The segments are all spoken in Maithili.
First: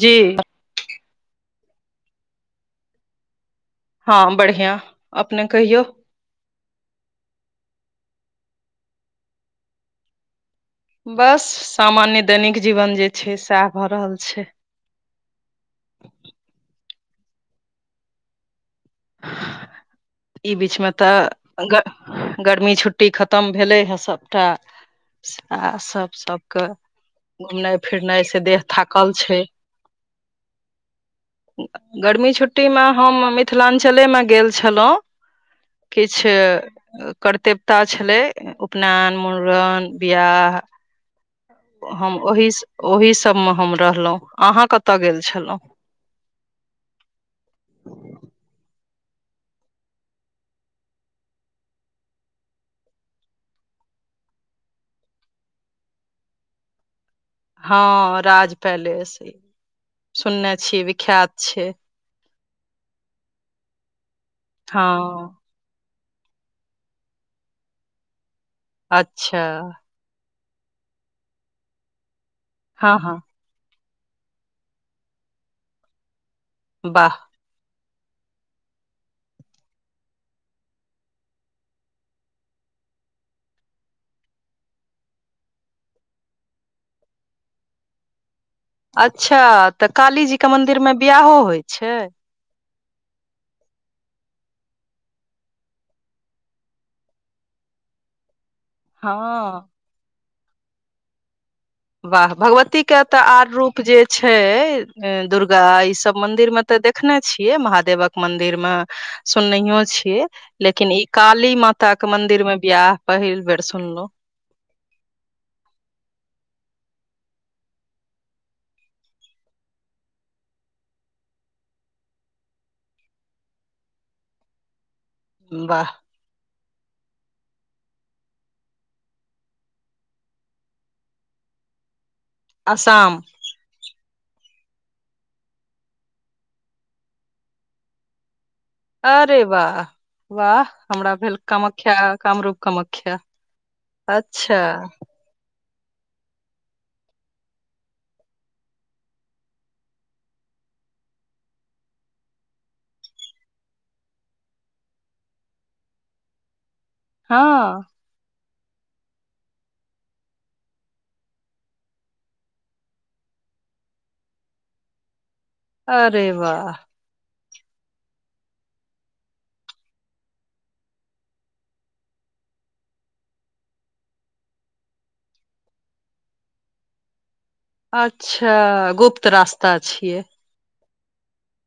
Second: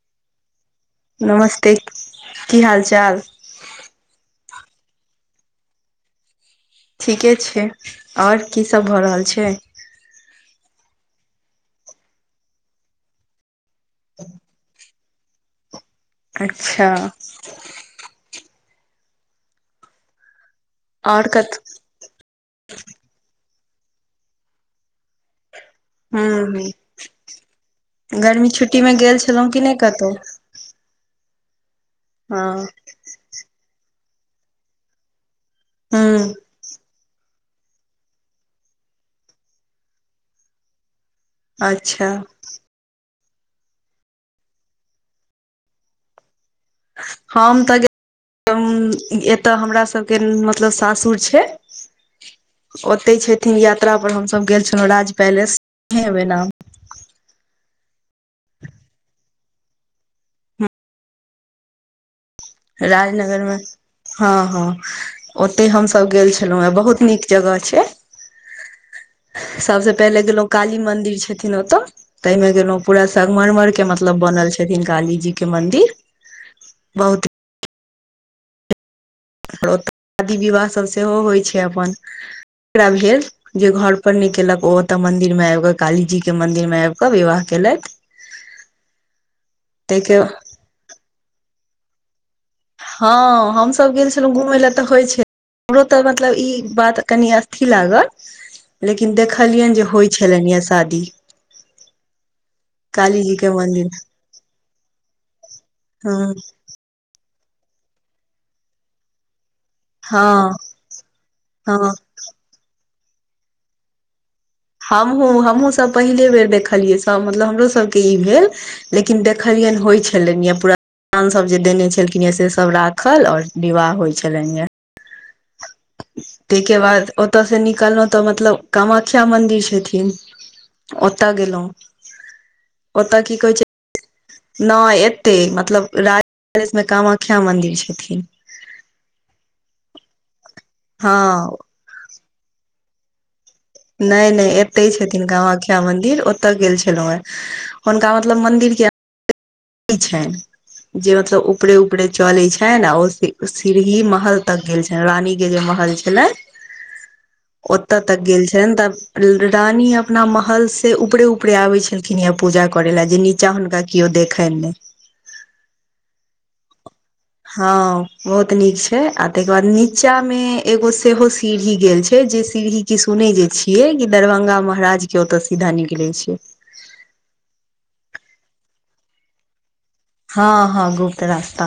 जी। नमस्ते! की हाल-चाल ‌। हाँ हम बढ़ियाँ, अपने कहियौ। ठीके छैय, और की सब भऽ रहल छैय? बस सामान्य दैनिक जीवन जे छै, सएह भऽ रहल छैय। अच्छा। ई बीचमे तऽ आओर कत गर गर्मी छुट्टी खतम भेलै हे, सबटा सास सब-सबके ह घुमनाइ-फिरनाइ से गर्मी देह छुट्टी मे थाकल गेल छलहुँ छैय। कि नहि कतहु गर्मी हँ छुट्टीमे हम, मिथिलांजलेमे गेल छलौ। किछु ह कर्तव्यता छलै, उपनयन, मुड़न, बियाह। अच्छा हम ओहि ओहि सबमे हम रहलहुँ, अहाँ कतऽ गेल छलौ? हम तऽ गे एतअ हमरा सबके मतलब सासुर छै। ओते छथिन यात्रा पर हमसब गेल छलौ राज पेलेस इ नाम हाँ राज पेलेस सुनने छी, विख्यात छै। राजनगरमे हाँ हाँ हँ ओ तै हमसब गेल छलौ हे, बहुत निक जगह छै। अँच्छा! सबसे पहिले गेलों काली मंदिर छथिन ओते, तै मे गेलौ हँ पूरा हँ सगमरमर के मतलब बनल छै। रहिन काली जी के मंन्दिर! बाह! और ओतअ शादी विवाहसब सेहो होइ छै अपन, एकरा भेल। जे घर पर नै केलक, ओ ओतऽ मंदिर मे आबि कऽ कालीजी के मंदिर मे आबि कऽ विवाह केलथि। अँच्छा! तऽ ताहिके काली जी के मंन्दिर मे बियाहो होइ छै। हाँ हमसब गेल छलौ घूमै लेए तऽ होइ छै। हमरो तऽ मतलब इ बात कनि अथि लागल। लेकिन हँ देखलियन जे होइ छलनि या शादी। बाह! भगवती के तऽ काली जी आर रूप मंदिर जे छै, दुर्गा इसब हँ मंदिर मे त देखने छियै, महादेवक मंदिर मे सुननैहियो छियै, हँ लेकिन इ काली माता हँ के मंदिर मे बियाह पहिल बेर सुनलउ। हमहूँ हमहूँ सब पहिले बेर देखलियै, साम मतलब हमरो सब के इ भेल लेकिन देखलियैन होइ छलैन या पूरा आन सब जे देने छलखिन ये से सब राखल और विवाह होइ छलैन यैऽ। बाह। तै के बाद ओतऽ स निकलौं तऽ मतलब कमख्या मन्दिर छथिन। ओतऽ गेलौं, आसाम ओतऽ कि कहै छै? नाइ एतै मतलब राजे [inaudible] में कामाख्या मन्दिर छथिन। अरे बाह, बाह हमरा हँ भेल कमख्या कामरू कमख्या। नै नै एतै छत थीन कामाख्या मंदिर ओतऽ गेल छलौं आइ हुनका मतलब मंदिल जैऽ इ छैइन? जे मतलब ऊपरे ऊपरे चलै छैन, ओ सी-सीड़ही महल तक गेल छै रानी के जे महल छलै [inaudible] ओतऽ त गेल छैन तब रानी अपना महल से ऊपरे ऊपरे आबै छलखिन यैऽ पूजा करै लैऽ जे नी चा हुनका कियो देखैन नै। अरे बाह। हाँ बहुत निक छै आ तैके बाद निचा में एगो सेहो सीड़्ही गेल छै, जे सीड़्ही कि सुनै जे छियै कि दरभंगा महाराज के ओतऽ सीधा निकलै छै। अच्छाऽ, गुप्त रास्ता छियै? हाँ-हाँ गुप्त रास्ता।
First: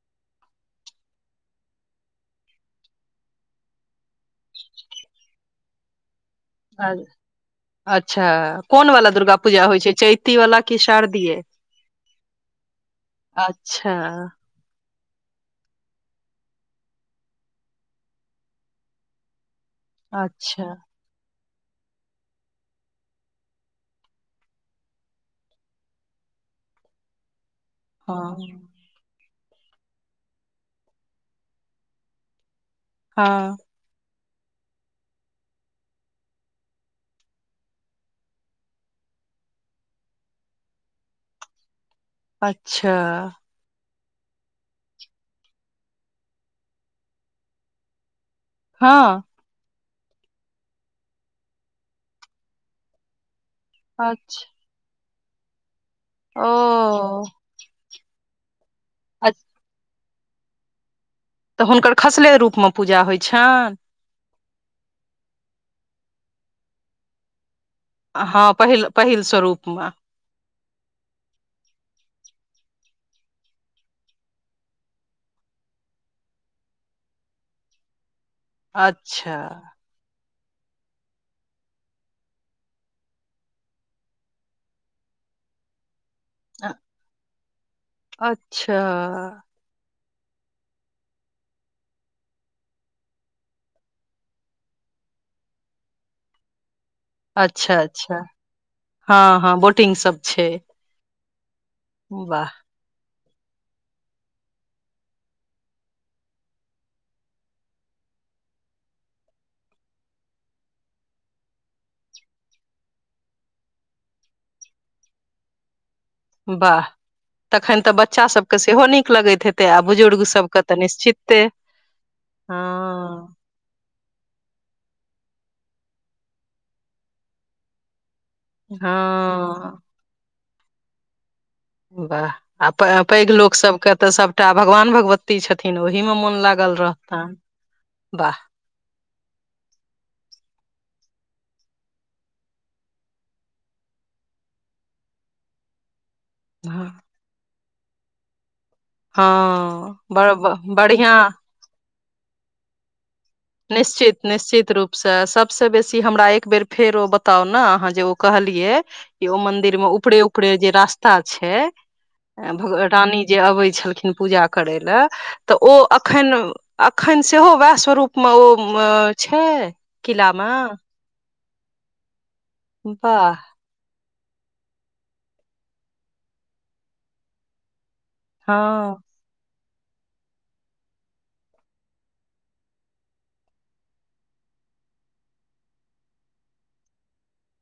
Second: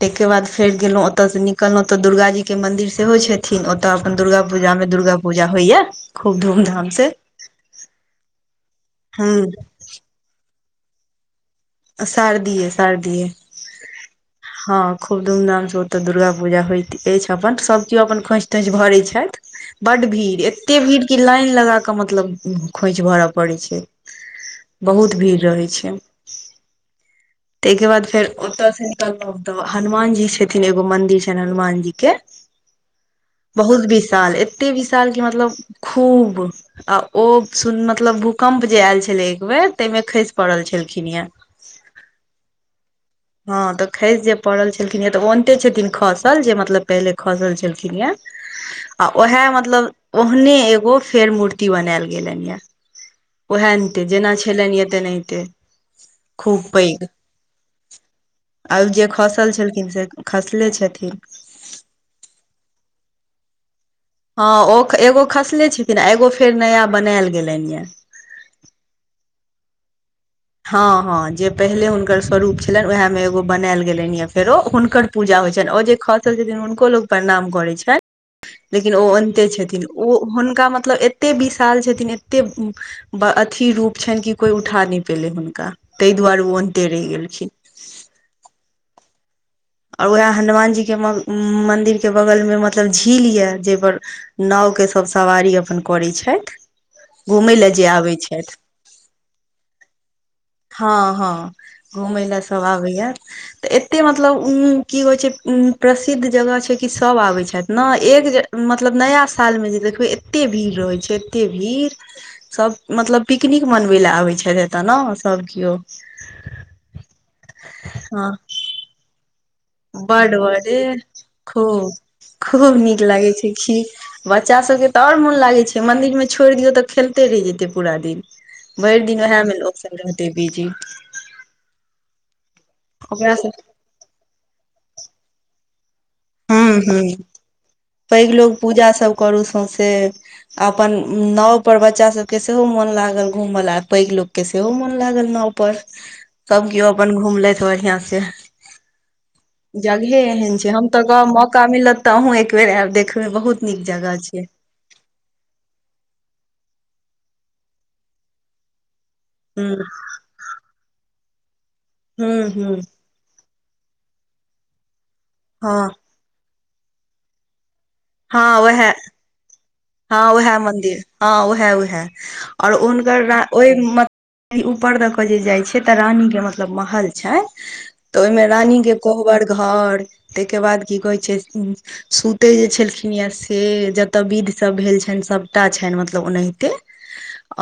तैके बाद फेर गेलौं ओतऽ स निकलौं तऽ दुर्गाजी के मन्दिर सेहो छेथिन ओ तऽ अपन दुर्गा पूजा में दुर्गा पूजा होइयैऽ। खुब धूमधा अ-अच्छा, कोन बला दुर्गा पूजा हूँ होइ छै चैती वला कि शारदीय? शारदीये-शारदीये। अच्छा हाँ खुब धूम धाम स ओतऽ दुर्गा पूजा होइत अईछ अपन, सब कियो अपन खोंइछ तोंइछ भरै छाईथ। बड्ड भीड़, अच्छा एते भीड़ कि लाइन लगाकऽ मतलब खोंईछ भरऽ पड़ै छै, बहुत भीड़ रहै छैं। तैके बाद हँ फेर ओतऽ से निकलौं तऽ हनुमान जी छथिन, एगो मंदिर छैन हनुमान जी के हँ। बहुत बिसाल, एते विशाल की मतलब खूब आ ओ सुन मतलब भूकम्प जे ऐऽल छले एक बेेर तैइ में खैस पड़ल छलखिन यैंऽ। अच्छा। हँ तऽ खैइस जे पड़ल छलखिन ये तऽ ओनते छथिन खसल जे मतलब पहिले खसल छलखिन यैऽ। आ हँ ओहैऽ मतलब ओहने एगो फेर मूर्ति बनैऽल गेलैन यैऽ। ओहैऽनते जेना अच्छा छेलैन या तेनाहिते खूब पैघ। ओ आव जे अच्छ- खसल छलखिन से खसले छथिन। तऽ हुनकर खसले रूप में पूजा होइ छान? हँ, ओ ख-एगो खसले छथिन आ एगो फेर नया बनैऽल गेलैन यैऽ। हँ पहिल-पहिल स्वरूप में। हँ-हँ जे पहिले हुनकर स्वरूप छलैन, ओहैऽ में एगो बनैऽल गेलैन यैऽ फेरो हुनकर पूजा होइ छैइन, ओ जे खसल जतिन हुनको लोग परणाम करै छै, लेकिन ओ अच्छा ओन्ते छथिन। ओ हुनका मतलब एते बिशाल छथिन एते अथी रूप छनि कि कोई उठा नहि पयेलै हुनका ताहि दुआरे ओ अ- अन्ते रहि गेलखिन। अच्छा। आ उएह हनुमान जी के म मंदिर के बगल में मतलब झील यए जेपर नाँव के सब सवारी अपन करै छथि घूमयै लऽ अच्छा जे अच्छा आबै छथि। हँ हँ बोटिंग सब छै। हँ हँ घूमय ले वाह सब आबैया। तऽ एतेय मतलब की होइत छै प्रसिद्ध जगह छै कि सब आबैत छथि ने एक जे मतलब नया सालमे जे देखबै एतेक भीड़ रहैत छै एतेक भीड़। सब मतलब पिकनिक मनबै लए आबै छै एतऽ ने सब कीयो। बाह तखन तऽ बच्चा हँ सब के सेहो नीक लगैत हेत बड बडे खूब खूब नीक लागै हँ छै। की बच्चा सब के तऽ आऔर मोन लागे छै मंदिर मे छोड़ि दियौ तऽ खेलते रहि जेते पूरा दिन। हँ भइर दिन उहएह में लोग सब रहते बीजी। बाह आ प-पैघ लोक सब के तऽ सबटा भगवान भगवती छथिन ओहि मे मोन लागल हूँ हूँ रहता। पैघ लोग पूजा सब करू सौंसे। अपन नाव पर बच्चा सबके सेहो मोन लागल घूमऽ ल पैघ लोक के सेहो मोन लागल नाव पर। सब कीयो अपन घुमलथि बढ़ियाँ से। हँ जगहे बड़ एहन छै हम तऽ बढ़िआँ गाम मौका मिलत तऽ अहूँ एक बेेर आयब देखब में बहुत नीक निश्चित जगह छै निश्चित रूप। से सब सँ बेसी हमरा एक बेेर फेर ओ बताउ न अहाँ जे ओ कहलियै। इहो मंदिर मे हूँ ऊपरे ऊपरे जे रास्ता छै हूँ भग हूँ रानी जे अबै छलखिन पूजा करय लए तऽ ओ हँ अखन अखन सेहो वएह स्वरूप। मऽ ओ हँ उएह मऽ ऽछै। हँ उएह मंदिर हँ उएह उएह और हुनकर वाह ओहि मत ऊपर दऽ कऽ जे जाइ छैय तऽ रानी के मतलब महल छै। तऽ ओहि में रानी के हँ कोहबर घर ताहिके बाद की कहै छै सुतै जे छलखिन या से जतऽ विध। सब भेल छनि सबटा छनि मतलब ओनैहिते।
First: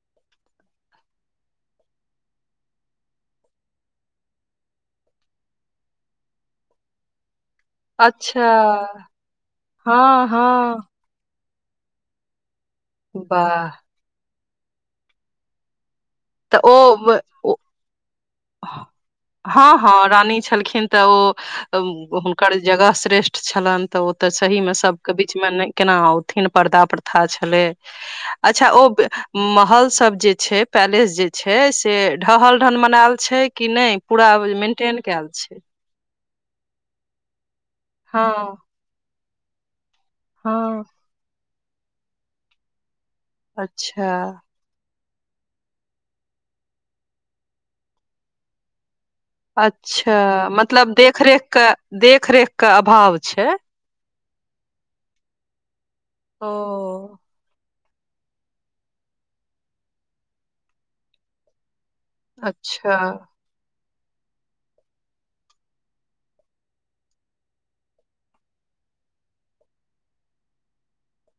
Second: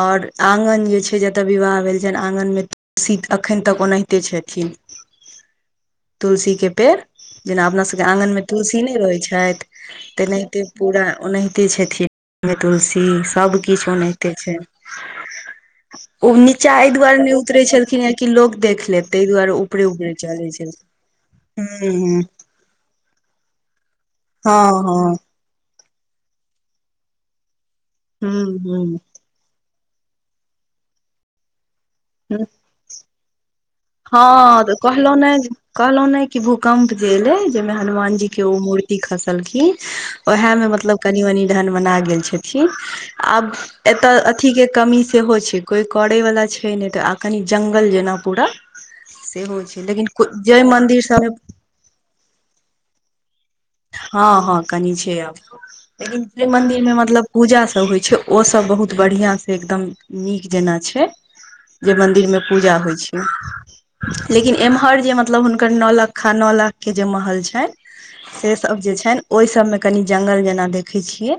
ओर आङ्गन जे छै जतय विवाह भेल छनि आङ्गन में शीत एखन तक ओनैहिते छथिन। तुलसी के पेड़। जेना अपना सबके आँगन मे अच्छा तुलसी नहि रहै छेथ हँ हँ तेनाहिते पूरा ओनाहित की छथिमे तुलसी वाह सबकिछ ओनैहिते छै। ओ नीचा एहि दुआरे नै ओ- उतरै छलखिनहे कि लोग देख लेत तयह दुआरे हँ ऊपरे हँ ऊपरे रानी चलै छै ह्म। ओकर जगह श्रेष्ठ छलन तऽ ओते हँ सही मे सबके भी हँ बीच में ने केना औथिन पर्दा प्रथा छलै हूं अच्छा हूं ओ हूं महल सब जे छै पेलेस जे छै से ढहल ढन मनायल छै। कि नहि पूरा मेंटेन केल छै। कहलहु नै कि भूकम्प जे एलै जाहिमे हनुमान हँ जी के ओ मूर्ति खसलखिन। वोहय में हँ मतलब कनि मनि ढन मना गेल छथिन आब अच्छा एतऽ अथी के कमी सेहो छै कोई करै वला छै नहि तऽ आ कनि जंगल जेना पूरा। सेहो छै लेकिन अच्छा जय मतलब मंदिर सबमे देखरेख के देखरेख के अभाव छै। हँ- हँ कनि छै अभाव, लेकिन शिव ओ मंन्दिर मे मतलब पूजा सब होइ छै, ओ सब बहुत बढ़िया से एकदम नीक जेना छै, जे म जइमे पूजा अच्छा होइ छै। लेकिन एम्हर जे मतलब हुनकर नौ लखा, नौ लाख के जे महल छै। से सब जे छैन, ओय सबमें कनि जंगल जेना देखै छियै।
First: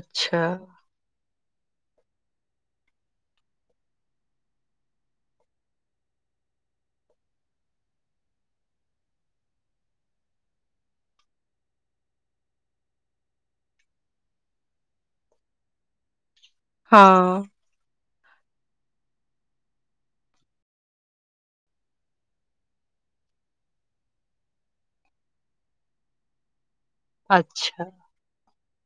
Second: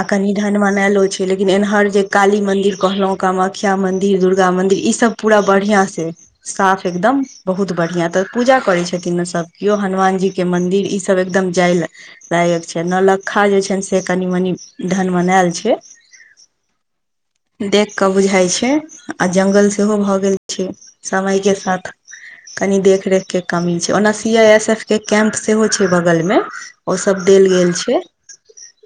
आ कनि ढन मनेलो छै। लेकिन एनहर जे काली मंदिर कहलहु, कामाख्या मंदिर, दुर्गा मंदिर, ई सब पूरा बढ़ियां से साफ एकदम, बहुत बढ़िया, तऽ पूजा करै छथिन ने सभ केओ, हनुमान जी के मंदिर, ई सब एकदम जाय लय। लायक छै, नौ लखा जे छैन से कनि- मनि ढन मनायल छै। हँ। देख कऽ बुझाय छै, आ जंगल सेहो भ गेल छै, समय के साथ। कनि देखरेख के कमी छै, ओना सीआइएसएफ के कैम्प सेहो छै बगलमे। ओ सब देल गेल अच्छा छै,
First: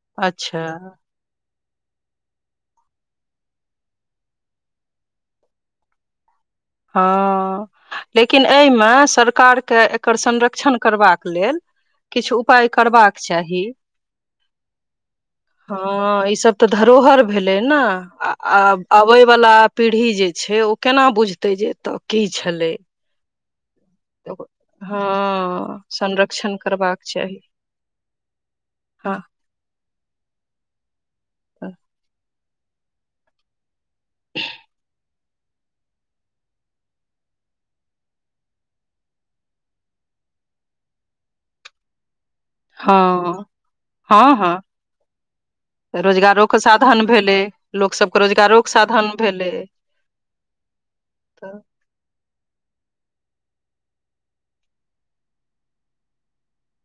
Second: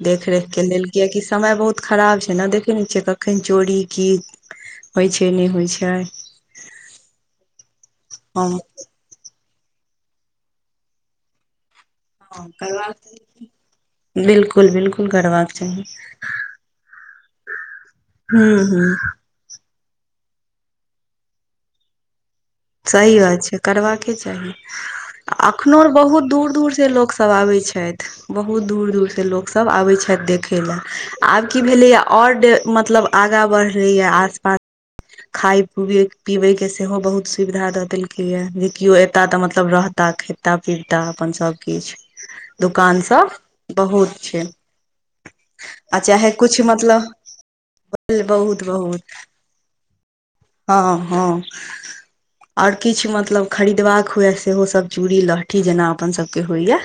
देख-रेख के अच्छा लेल, कियाकि समय बहुत खराब छै ने, देखे ने छियै कखन चोरी की होइ छै, नै होइ छै। हँ, लेकिन हम एह में सरकार के इकर संरक्षण करबाक लेल, किछु उपाय करबाक चाही। बिल्कुल बिल्कुल करबाक चाही हँ, ई सब तऽ धरोहर भेलै ने, अ हूं -अ हूं अबैय वला पीढ़ी जे छै, ओ केना बुझते जे एत की छले। सही अछि करबाक कि चाही, हँ आ अखनो बहुत दूर- संरक्षण दूर से करबाक लोग सब चाही आबे छेत। बहुत दूर - दूर हँ से लोग सभ आबै छैथ, देखय लेय। आब की भेलैया, ओढ मतलब आगा बढलेये आसपास। खाय पीएबे पीबे के सेहो बहुत सुविधा दऽ देलकै ये जे, केओ एता तऽ, मतलब रहता खेता -पीबता अपन सब किछ। दोकान हँ, बहुत हँ छै -हँ। आ चाहे रोजगारोके कुछ साधन मतलब भेलै, लोग सभके बहुत रोजगारोके साधन बहुत भेलै। हँ -हँ। तऽ ओर किछ मतलब खरीदबाक हुए, सेहोसभ चूड़ी- लहठी जेना अपन सभके होइएा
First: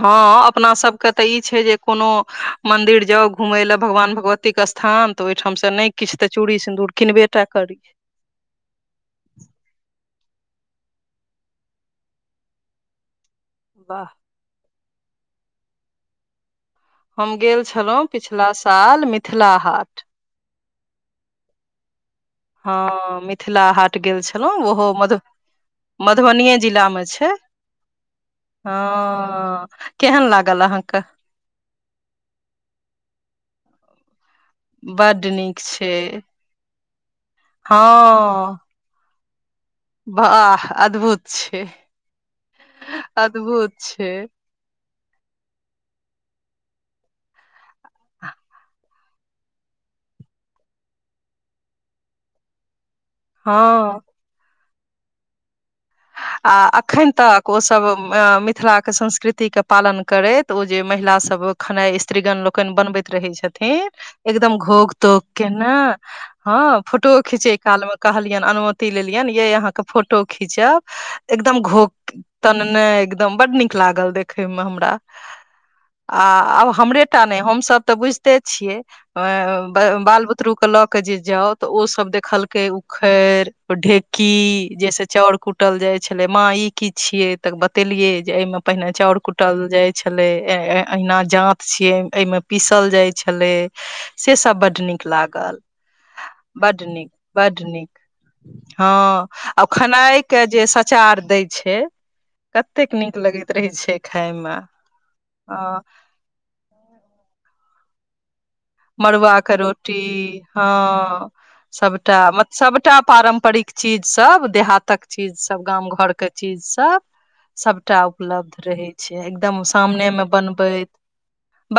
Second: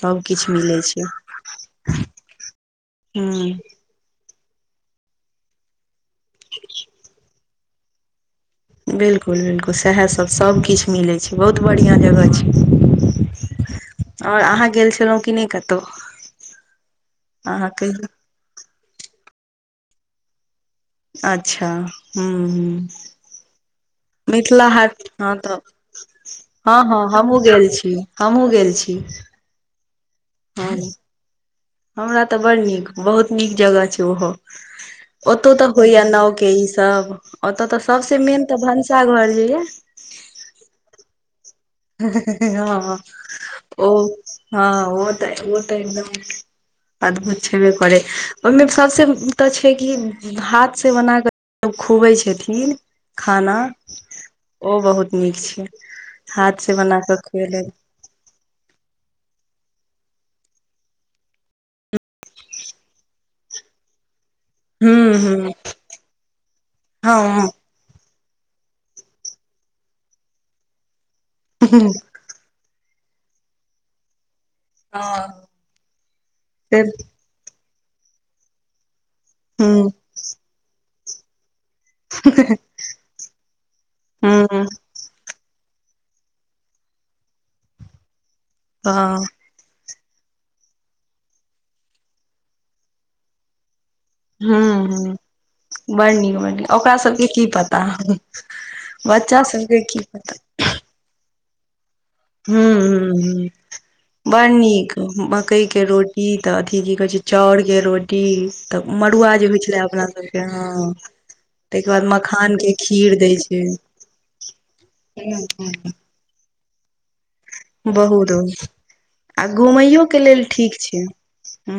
हँ अपना सब के तऽ ई छै, जे कोनो मंदिर जाउ घुमे हूँ लऽ भगवान! भगवती के स्थान, तऽ ओहिठाम से नै किछ तऽ चूड़ी सिन्दूर किनबे टा करी। बिलकुल- बिलकुल! सेहासभ सब किछ मिलै छै, बहुत बढ़िआँ जगह छै। वाह। और अहाँ गेल छलहुँ कि नै कतो? हम गेल छलहुँ पिछला साल मिथिला हाट। अच्छा! हुँ। हँ मिथिला हाट गेल छलहुँ, ओहो मध हँ तऽ मधुबनिए हँ हँ जिलामे छै। हमहूँ गेल छी हमहूँ गेल छी हँ, केहन लागल हँ अहाँके? हमरा तऽ बड़ नीक, बहुत नीक जगह छै ओहो! बड्ड ओतौ नीक तऽ छै होइया नाव के ई सब। ओत तऽ हँ सबसे मेन तऽ भनसाघर जे अई। वाह! अद्भुत छै। हँ, अद्भुत ओ छै हँ ओ त ओ तऽ एकदमे अदभुत छेबे करै, ओहिमे सबसँ तऽ छै कि, हाथ से बना कऽ सँ खुबै छथिन खाना, हँ ओ बहुत नीक छै। आ हाथ से बना अखैन कऽ तक खुएलक ओसब मिथिला के संस्कृति के पालन करैत, ओ जे महिला सब खेनाइ स्त्रीगण लोकनि बनबैत रहै छथिन एकदम घोघ हूँ तोघ हूँ केने, हँ फोटोओ खींचे काल मे कहलियनि, अनुमति लेलियनि यै अहाँ के फोटो खींचब एकदम घोघ तनने, एकदम बड नीक लागल देखै में हमरा। हँ आ आब से हमरेटा नै, हमसब तऽ बुझिते छियै हूँ अ बाल बुतरु के लऽ के जे जाउ तऽ ओ सब देखलकै उखैड़, ढेकी हूं जैसे चाउर कुट कुटल जाइ छलै, माँ ई की छियै तऽ बतेलियै जे एहिमे पहिने चाउर हँ कु कूटल जाइ छलै, अहिना जांत छियै एहिमे पीसल जाइ छलै। से सब हूं बड नीक हूं लागल। बड़ नीक बड़ बड ओकरा नीक सबके की बड पता नीक, हँ बच्चा आ सबके की खेनाइ पता के जे सचार दै छै हुम्म कतेक नीक हुम्म, लगैत रहै छै खाय बड़ मे नीक मकई के रोटी ई तऽ अथी की कहै छै चाउर के रो मड़ुआ के रोटी हँ ताहिके बाद सबटा, मत मखान के सबटा खीर दै छै पारम्परिक चीज सब, देहातक चीज सब गाम घर के के चीज सब। सबटा बहुत उपलब्ध रहै छै आ एकदम घुमैयो के सामनेमे लेल ठीक बनबैत छै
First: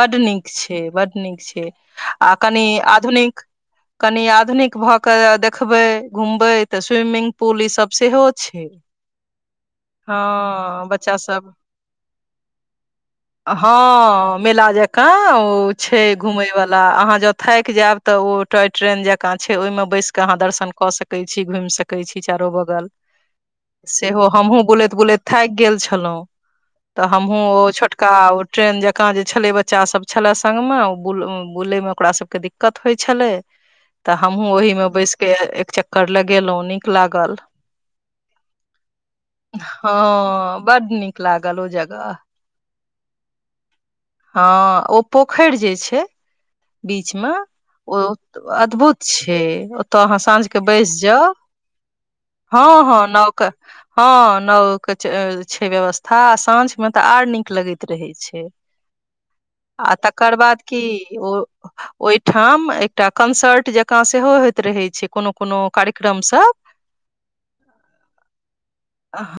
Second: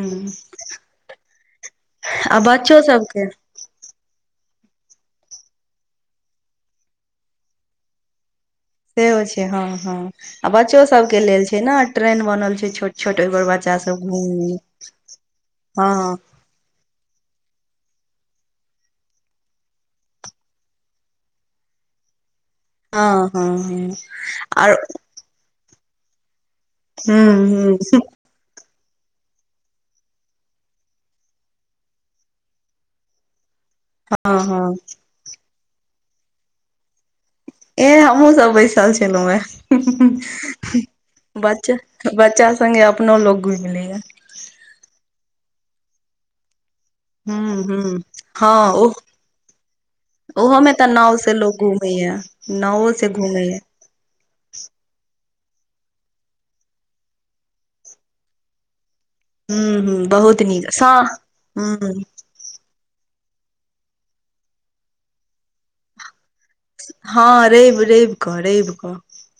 बड नीक छै बड नीक छै आ कनि बच्चो सबके आधुनिक कनि आधुनिक भऽ कऽ देखबे घूमबे तऽ स्विमिंग पूल ई सब सेहो छै। सेहो छै हँ हँ, आ बच्चो बच्चा सबके लेल सब छै न ट्रेन बनल छै छोट छोट ओहि पर बच्चा सब हँ घूमी मेला जकाँ ओ छै हँ घुमयवला ला अहाँ जं थाकि जायब त टॉय ट्रेन जकां छै ओहि मे बैस के अहाँ दर्शन कऽ सक सकै छी घुमि सकै छी चारो बगल हँ हँ हँ सेहो हमहुँ आर बुलैत -बुलैत थाकि गेल छलहुँं तऽ हुं हमहुँ ओ हुं छोटका ट्रेन जकाँ जे छलै बच्चा सब छले संग मे ओ बुलै मे ओकरा सबके दिक्कत होइ छैले तऽ हँ हमहु ओहि हँ मे बैस के एक चक्कर लगेलहुँ नीक लागल। एह हमहुँ सब बैसल छलहुं हँ हे बड नीक ब लागल ओ जगह बच्चा सङ्गे अपनो लोक घुमि लैये। हँ ओ पोखरि जे छै बीचमे हुं हुं ओ हँ ओ अद्भुत छै, ओतऽ अहाँ ओहो साँझके मे तऽ बैस नाव जाउ से लोग घूमैये हँ नावो हँ से नौका घूमैये हँ नाव के छै व्यवस्था, आ साँझ में त आर नीक लगैत रहै छै। [inaudible] हुं आ तकर हबहुत बाद नीक की सा ओ हुम्म ओहिठाम एकटा कंसर्ट जकां सेहो होइत रहै छै कोनो -कोनो कार्यक्रम सब हँ रैव रैव कऽ रैवकऽ। आ।